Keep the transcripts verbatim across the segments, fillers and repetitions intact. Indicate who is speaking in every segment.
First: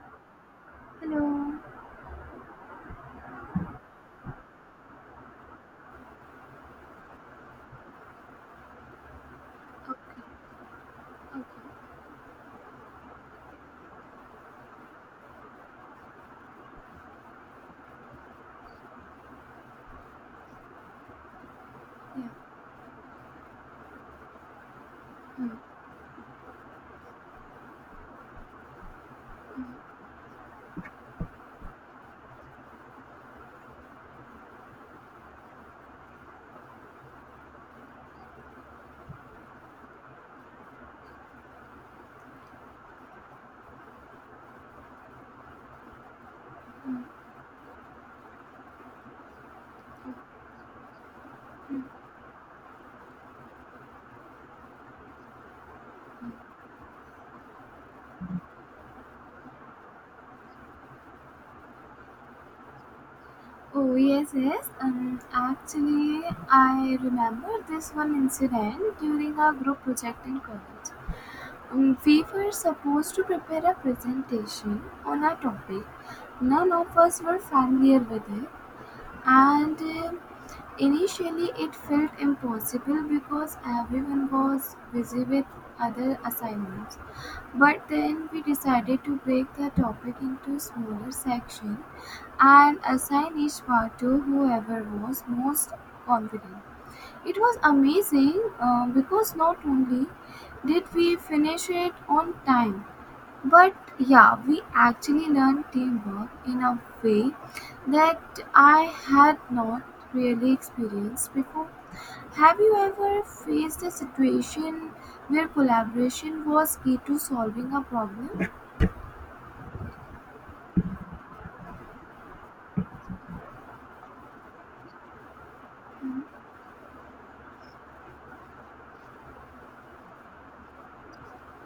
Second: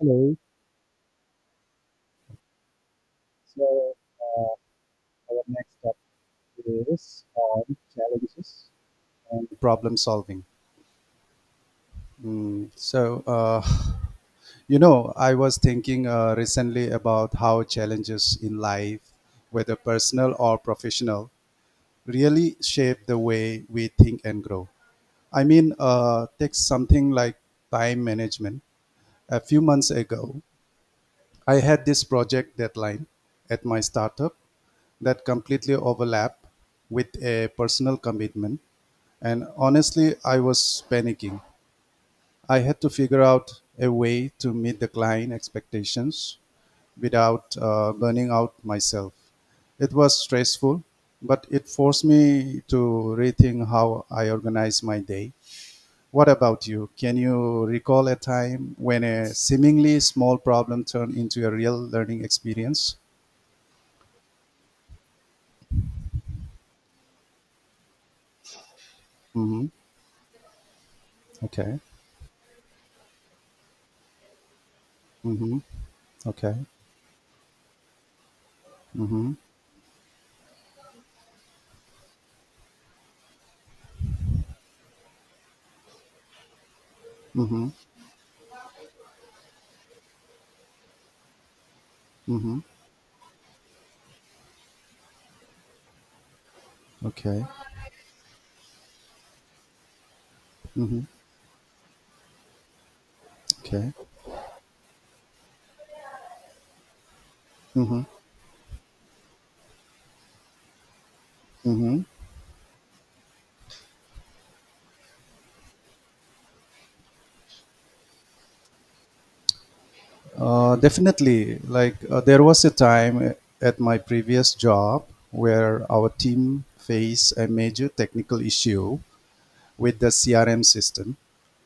Speaker 1: Hello.
Speaker 2: Hello.
Speaker 1: So, uh, our next topic is on challenges and problem
Speaker 2: Okay.
Speaker 1: solving.
Speaker 2: Okay.
Speaker 1: Mm, so, uh, you know, I was thinking uh, recently about how challenges in life, whether personal or professional,
Speaker 2: Yeah.
Speaker 1: really shape the way we think and grow. I
Speaker 2: Mm.
Speaker 1: mean, uh, take something like time management. A few months ago, I had this project deadline at my startup that completely overlapped with a personal commitment, and honestly, I was panicking. I had to figure out a way to meet the client expectations without uh, burning out myself. It was stressful, but it
Speaker 2: Mm.
Speaker 1: forced me to rethink how I organize my day. What about you? Can you recall a time when a seemingly small problem turned into a real learning experience?
Speaker 2: Oh yes, yes. Um, actually, I remember this one incident during our
Speaker 1: Hmm.
Speaker 2: group project in college.
Speaker 1: Okay.
Speaker 2: Um, we were supposed to prepare a presentation on a
Speaker 1: Hmm.
Speaker 2: topic.
Speaker 1: Okay.
Speaker 2: None of us were familiar with it,
Speaker 1: Hmm.
Speaker 2: and um initially it felt impossible because everyone was busy with other assignments.
Speaker 1: Hmm.
Speaker 2: But then we decided to break the topic into smaller sections
Speaker 1: Hmm.
Speaker 2: and assign each part to whoever was most confident. It
Speaker 1: Okay.
Speaker 2: was amazing, uh, because not only did
Speaker 1: Hmm.
Speaker 2: we finish it on time, but
Speaker 1: Okay.
Speaker 2: yeah, we actually learned teamwork in a way
Speaker 1: Hmm.
Speaker 2: that I had not really experienced before.
Speaker 1: Hmm.
Speaker 2: Have you ever faced a situation where collaboration was key to solving a problem?
Speaker 1: Uh, definitely. Like uh, there was a time at my previous job where our team faced a major technical issue with the C R M system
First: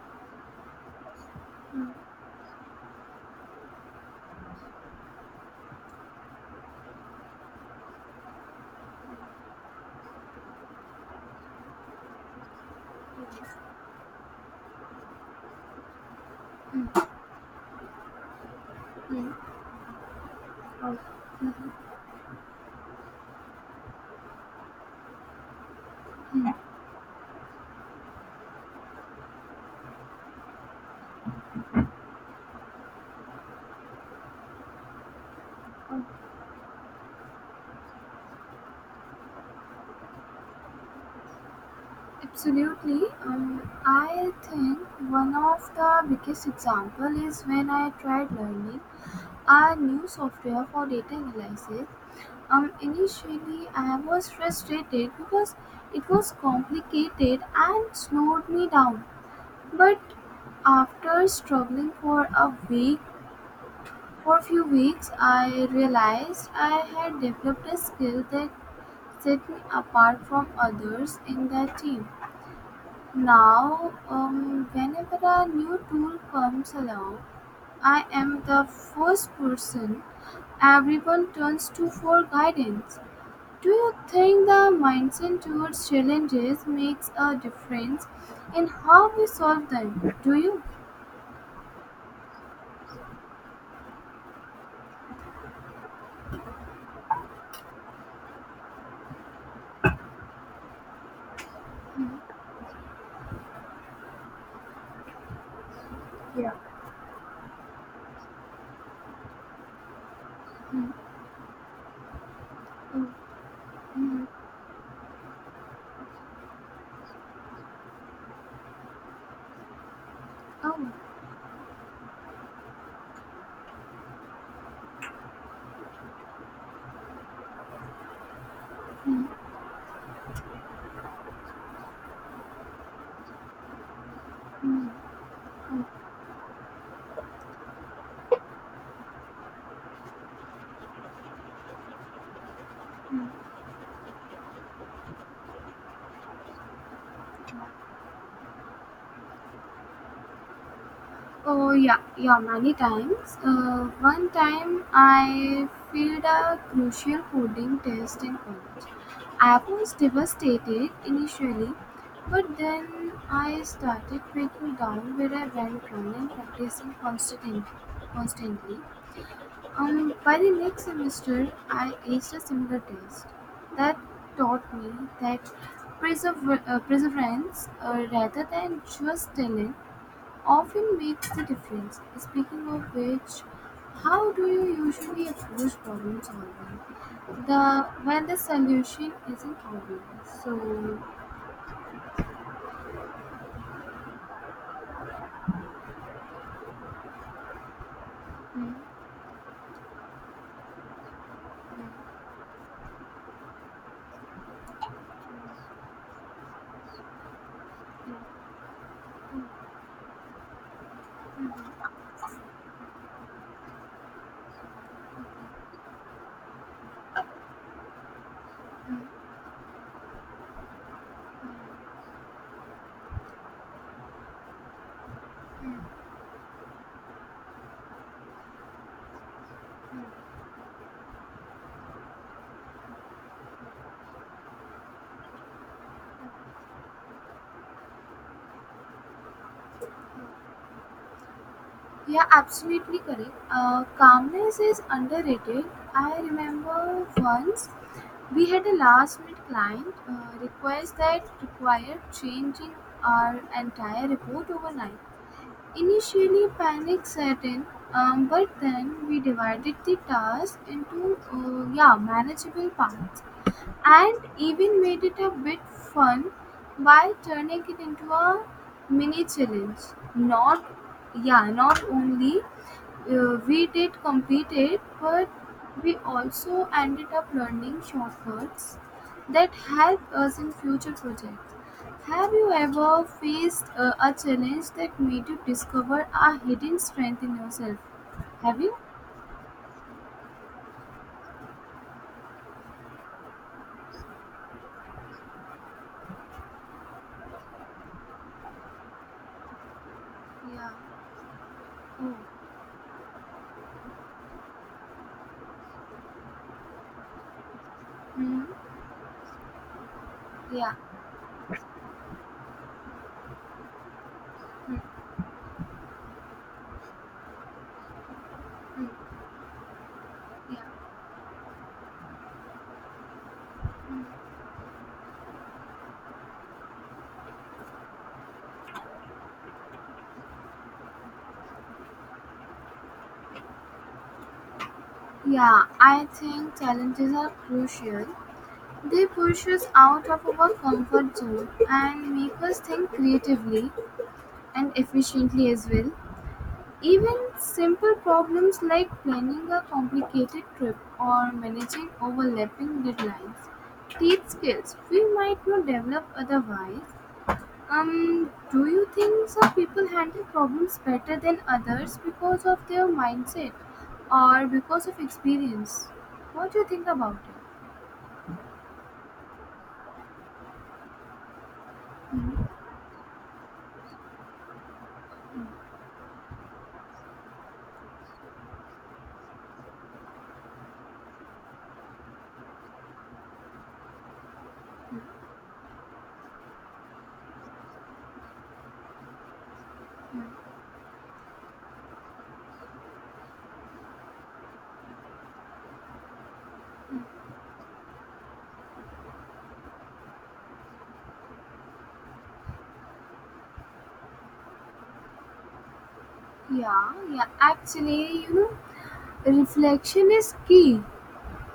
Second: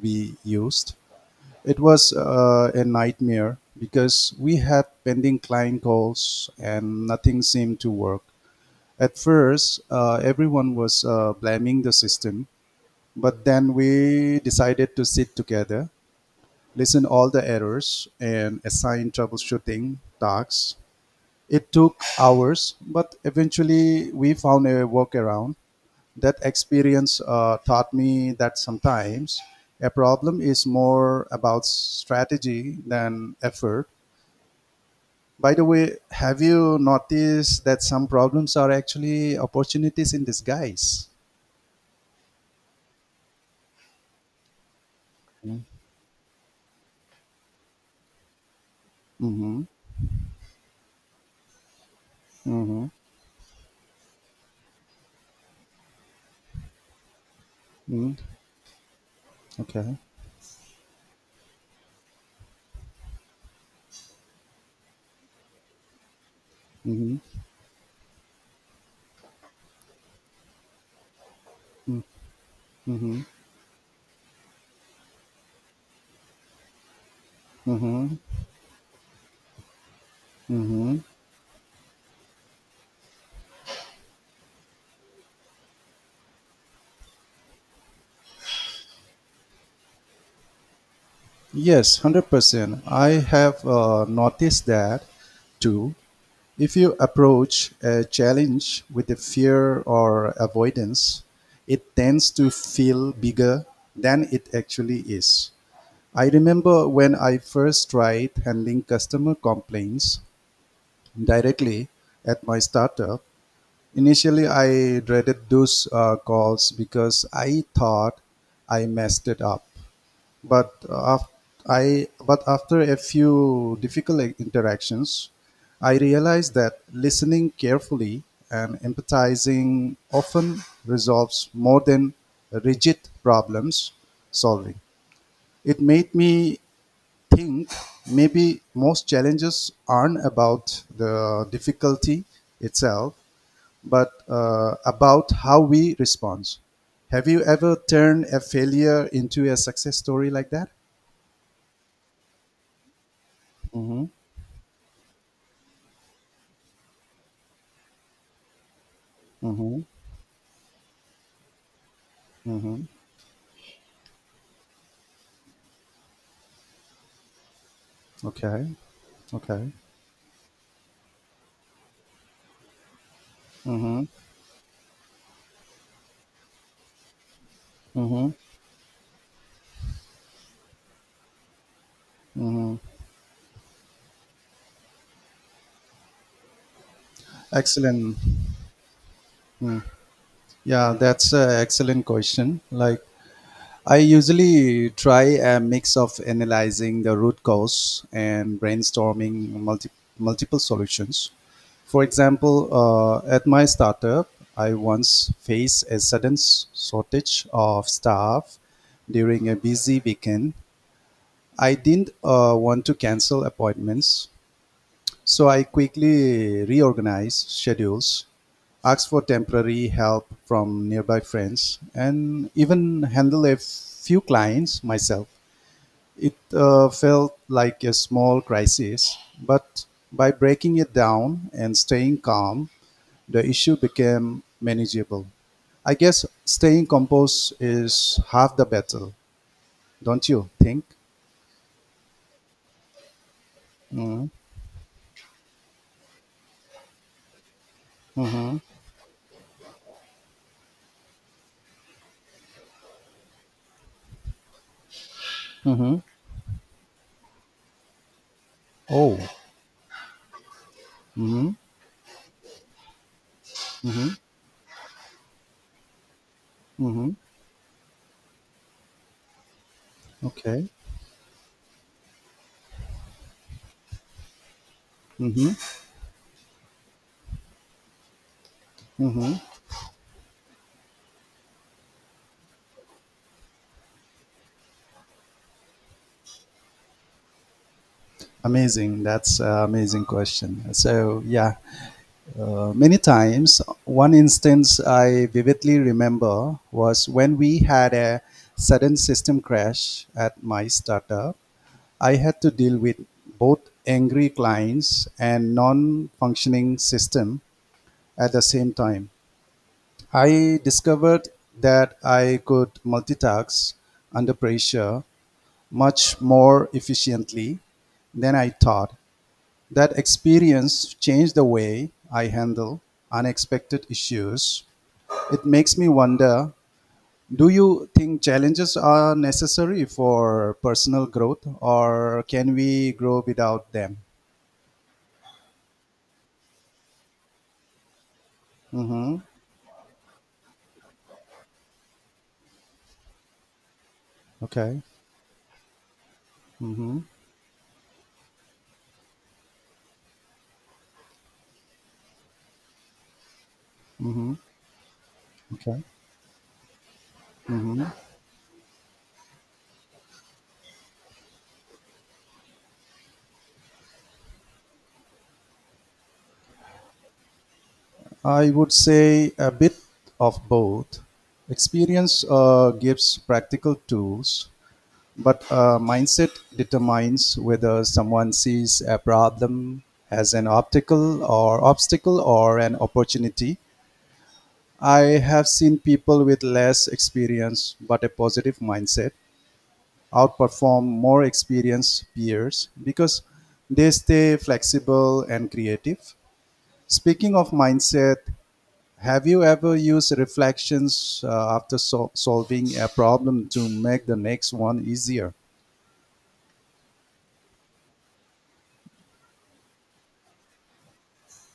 Speaker 1: we used. It was uh, a nightmare because we had pending client calls and nothing seemed to work. At first, uh, everyone was uh, blaming the system, but then we decided to sit together, listen all the errors, and assign troubleshooting tasks. It took hours, but eventually we found a workaround. That
Speaker 2: Mhm.
Speaker 1: experience uh, taught me that sometimes a problem is more about strategy than effort. By the way, have you noticed that some problems are actually opportunities in disguise?
Speaker 2: Absolutely. Um, I think one of the biggest example is when I tried learning
Speaker 1: Mm-hmm.
Speaker 2: a new software for data analysis. Um,
Speaker 1: Mm-hmm.
Speaker 2: initially, I was frustrated because it was complicated and
Speaker 1: mm
Speaker 2: slowed me down.
Speaker 1: Okay.
Speaker 2: But after struggling for a week for a few weeks, I realized I had developed a skill that set me apart from others in that team. Now, um, whenever a new tool comes along, I
Speaker 1: Mm-hmm.
Speaker 2: am the first person everyone turns to for guidance. Do you think the mindset towards challenges makes a difference in how we solve them? Do you?
Speaker 1: Yes, one hundred percent. I have uh, noticed that too. If you approach a challenge with a fear or avoidance, it tends to feel bigger than it actually is. I remember when I first tried handling customer complaints directly at my
Speaker 2: Mm,
Speaker 1: startup.
Speaker 2: mm,
Speaker 1: Initially, I dreaded those uh, calls because I thought I messed it up, but
Speaker 2: oh,
Speaker 1: uh, af- I but after a few difficult i- interactions, I realized that listening carefully and empathizing often resolves more than rigid problems solving. It made me think maybe most challenges aren't about the difficulty itself,
Speaker 2: mm.
Speaker 1: but uh, about how we respond. Have you ever turned a failure into a success story like that?
Speaker 2: Oh yeah, yeah, many times. Uh, one time I failed a crucial coding test in college. I
Speaker 1: Mhm.
Speaker 2: was devastated initially, but
Speaker 1: Mhm.
Speaker 2: then I started breaking down where I went wrong and practicing constantly.
Speaker 1: Okay.
Speaker 2: constantly.
Speaker 1: Okay.
Speaker 2: And by the next semester, I aced a similar test. That
Speaker 1: Mm-hmm.
Speaker 2: taught me that persever- uh, perseverance, uh,
Speaker 1: Mm-hmm.
Speaker 2: rather than just talent, often makes the difference. Speaking
Speaker 1: Mm.
Speaker 2: of which, how do you usually approach problem solving? The
Speaker 1: Excellent.
Speaker 2: When the solution isn't obvious. So
Speaker 1: Yeah, that's an excellent question. Like, I usually try a mix of analyzing the root cause and
Speaker 2: mm,
Speaker 1: brainstorming multi- multiple solutions. For example, uh, at my startup, I once faced a sudden s- shortage of staff during a busy weekend. I didn't uh, want to cancel appointments, so I quickly reorganized schedules, asked for temporary help from nearby friends, and even handled a few clients myself. It uh, felt like a small crisis, but by breaking it down and staying calm, the issue became manageable. I guess staying composed is half the battle, don't you think?
Speaker 2: yeah, absolutely correct. Uh, calmness is underrated. I remember once we had a last minute client uh, request that required changing our entire report overnight.
Speaker 1: Mm-hmm.
Speaker 2: Initially, panic set in, um, but then we
Speaker 1: Oh.
Speaker 2: divided the task into, uh, yeah, manageable parts and even made it a bit fun
Speaker 1: Mm-hmm.
Speaker 2: by turning it into a mini challenge.
Speaker 1: Okay.
Speaker 2: Not yeah not only uh, we did complete it, but
Speaker 1: Mm-hmm.
Speaker 2: we also ended up learning shortcuts
Speaker 1: Mm-hmm.
Speaker 2: that help us in future projects. Have you ever faced, uh, a challenge that made you discover a hidden strength in yourself? Have you?
Speaker 1: Amazing. That's an amazing question. So, yeah, uh, many times, one instance I vividly remember was when we had a sudden system crash at my
Speaker 2: Yeah.
Speaker 1: startup.
Speaker 2: Oh.
Speaker 1: I had to deal with both angry clients and non functioning system at the
Speaker 2: Mm.
Speaker 1: same time. I
Speaker 2: Yeah.
Speaker 1: discovered that I could multitask under
Speaker 2: Mm.
Speaker 1: pressure much more efficiently than I
Speaker 2: Mm.
Speaker 1: thought. That
Speaker 2: Yeah.
Speaker 1: experience changed the way I handle unexpected issues. It makes me wonder, do you think challenges are necessary for personal growth or can we grow without them?
Speaker 2: Yeah, I think challenges are crucial. They
Speaker 1: Mm-hmm.
Speaker 2: push us out of our comfort zone and make us think creatively and
Speaker 1: Okay.
Speaker 2: efficiently as well.
Speaker 1: Mm-hmm.
Speaker 2: Even simple problems like planning a complicated trip or managing overlapping deadlines teach
Speaker 1: Mm-hmm.
Speaker 2: skills we might not
Speaker 1: Okay.
Speaker 2: develop otherwise. Um, do you think some people handle problems better than others because of their mindset or because of experience? What do you think about it?
Speaker 1: I would say a bit of both. Experience uh, gives practical tools, but uh, mindset determines whether someone sees a problem as an optical or obstacle or an opportunity. I have seen people with less experience but a positive mindset outperform more experienced peers because they stay flexible and creative. Speaking of mindset, have you ever used reflections uh, after sol- solving a problem to make the next one easier?
Speaker 2: Yeah, yeah, actually, you know, reflection is key.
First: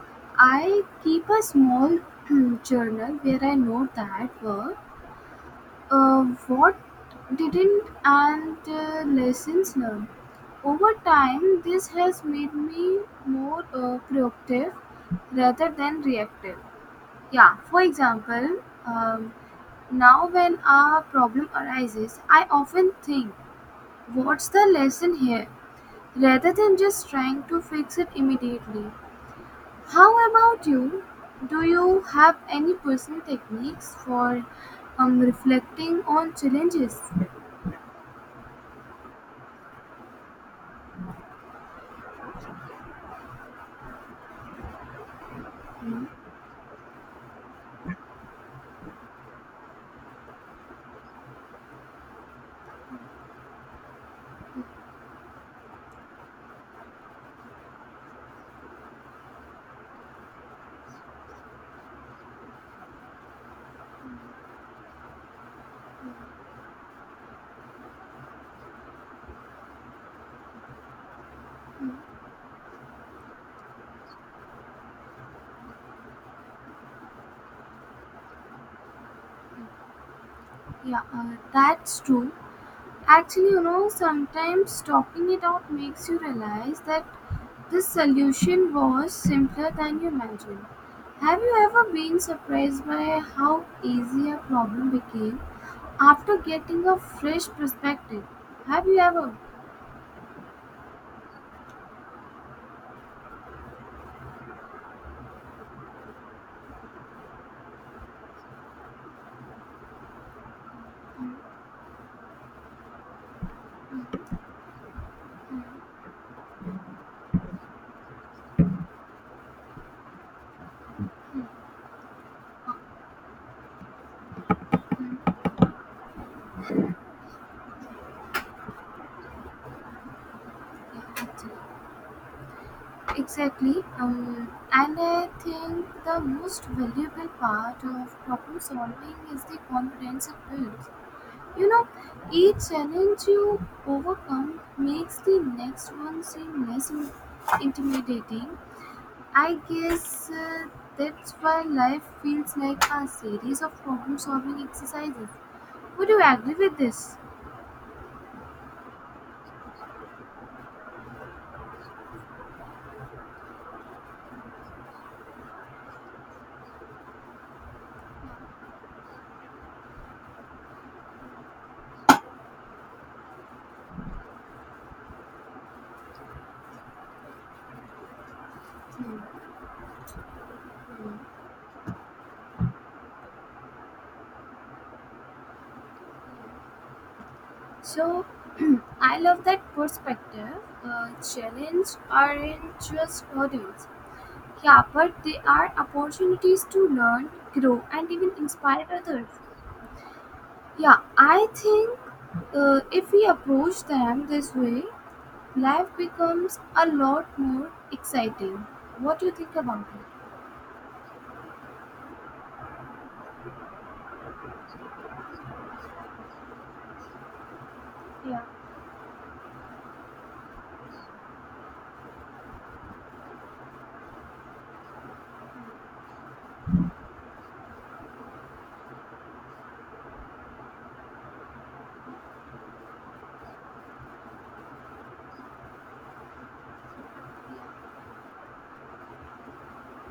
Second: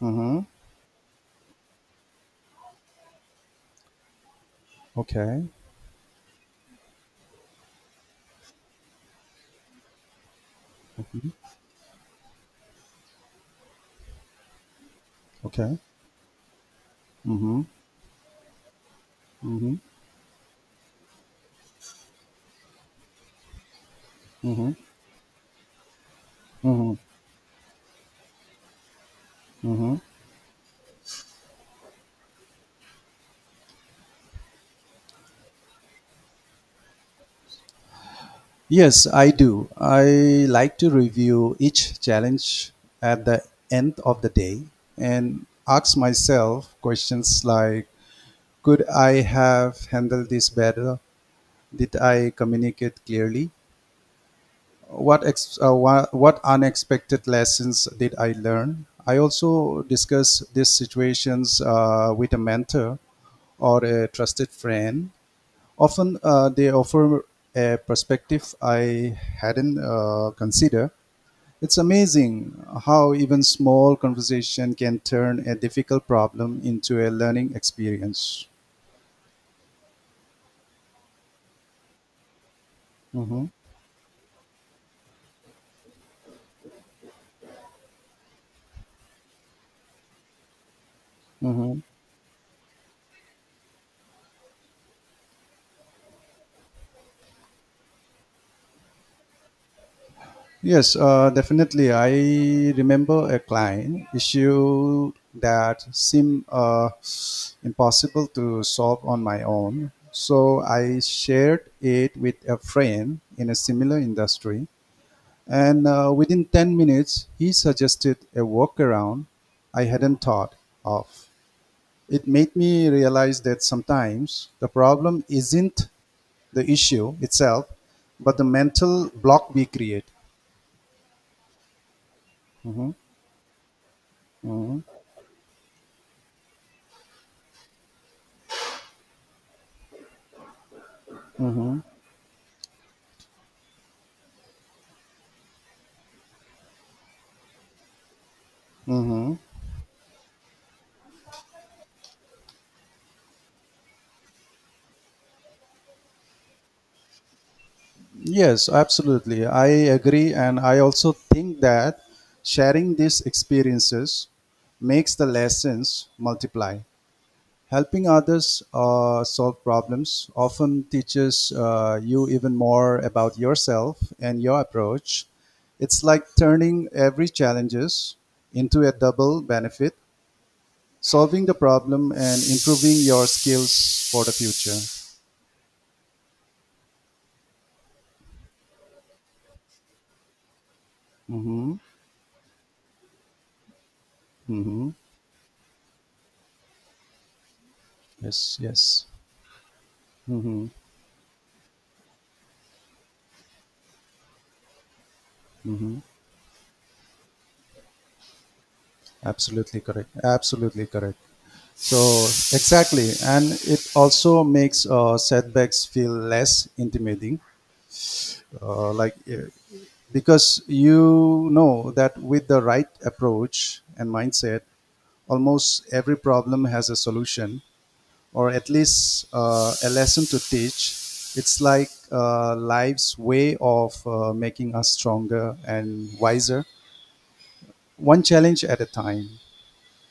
Speaker 1: Mm-hmm.
Speaker 2: I keep a small journal where I note that work,
Speaker 1: Okay.
Speaker 2: uh, what didn't, and uh, lessons learned. Over time, this has made me more, uh, proactive rather
Speaker 1: Okay.
Speaker 2: than reactive. Yeah,
Speaker 1: Mm-hmm.
Speaker 2: for example, um,
Speaker 1: Mm-hmm.
Speaker 2: now when a problem arises, I often think, what's the lesson here, rather than
Speaker 1: Hmm.
Speaker 2: just trying to fix it immediately. How about you? Do you have any personal techniques for, um, reflecting on challenges?
Speaker 1: Yes, I do. I like to review each challenge at the end of the day and ask myself questions like, could I have handled this better? Did I communicate clearly? What, ex- uh, what, what unexpected lessons did I learn? I also discuss these situations uh, with a mentor or a trusted friend. Often uh, they offer a perspective I hadn't uh, considered. It's amazing how even small conversation can turn a difficult problem into a learning experience.
Speaker 2: Yeah, uh, that's true.
Speaker 1: Hmm.
Speaker 2: Actually, you know, sometimes talking it out makes you realize that the solution was simpler than you imagined. Have you
Speaker 1: Hmm.
Speaker 2: ever been surprised by how easy a problem became after getting a fresh perspective? Have you ever?
Speaker 1: Yes, uh, definitely. I remember a client issue that seemed uh, impossible to solve on my own. So I shared it with a friend in a similar industry. And uh, within ten minutes, he suggested a workaround I hadn't thought of. It made me realize that sometimes the problem isn't the issue itself, but the mental block we create.
Speaker 2: Yeah, actually,
Speaker 1: Mhm.
Speaker 2: exactly. Um, and I think the most valuable part of problem solving is the confidence it builds. You know, each challenge you overcome makes the next one seem less in- intimidating.
Speaker 1: Mm-hmm.
Speaker 2: I guess uh, that's why life feels like a series of problem solving exercises. Would you agree with this?
Speaker 1: Yes, absolutely. I agree. And I also think that sharing these experiences makes the lessons multiply. Helping others uh, solve problems often teaches uh, you even more about yourself and your approach. It's like turning every challenges into a double benefit, solving the problem and improving your skills for the future.
Speaker 2: So, I love that perspective. Uh,
Speaker 1: Mm-hmm.
Speaker 2: challenge aren't just hurdles. Yeah,
Speaker 1: Mm-hmm.
Speaker 2: but they are opportunities to learn, grow, and even
Speaker 1: Yes.
Speaker 2: inspire
Speaker 1: Yes.
Speaker 2: others.
Speaker 1: Mm-hmm.
Speaker 2: Yeah, I think uh, if we approach them this way, life
Speaker 1: Mm-hmm.
Speaker 2: becomes a lot more exciting. What do you think about
Speaker 1: Absolutely
Speaker 2: it?
Speaker 1: correct. Absolutely correct. So exactly, and it also makes uh, setbacks feel less intimidating.
Speaker 2: Yeah,
Speaker 1: Uh, like uh, because you know that with the right approach and mindset almost every problem has a solution, or at least uh, a lesson to teach. It's like uh, life's way of uh, making us stronger and wiser,
Speaker 2: yeah,
Speaker 1: one challenge at a time.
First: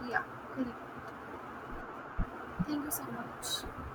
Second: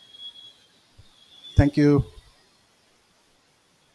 Speaker 2: yeah, correct.
Speaker 1: Thank you.
Speaker 2: Thank you so much.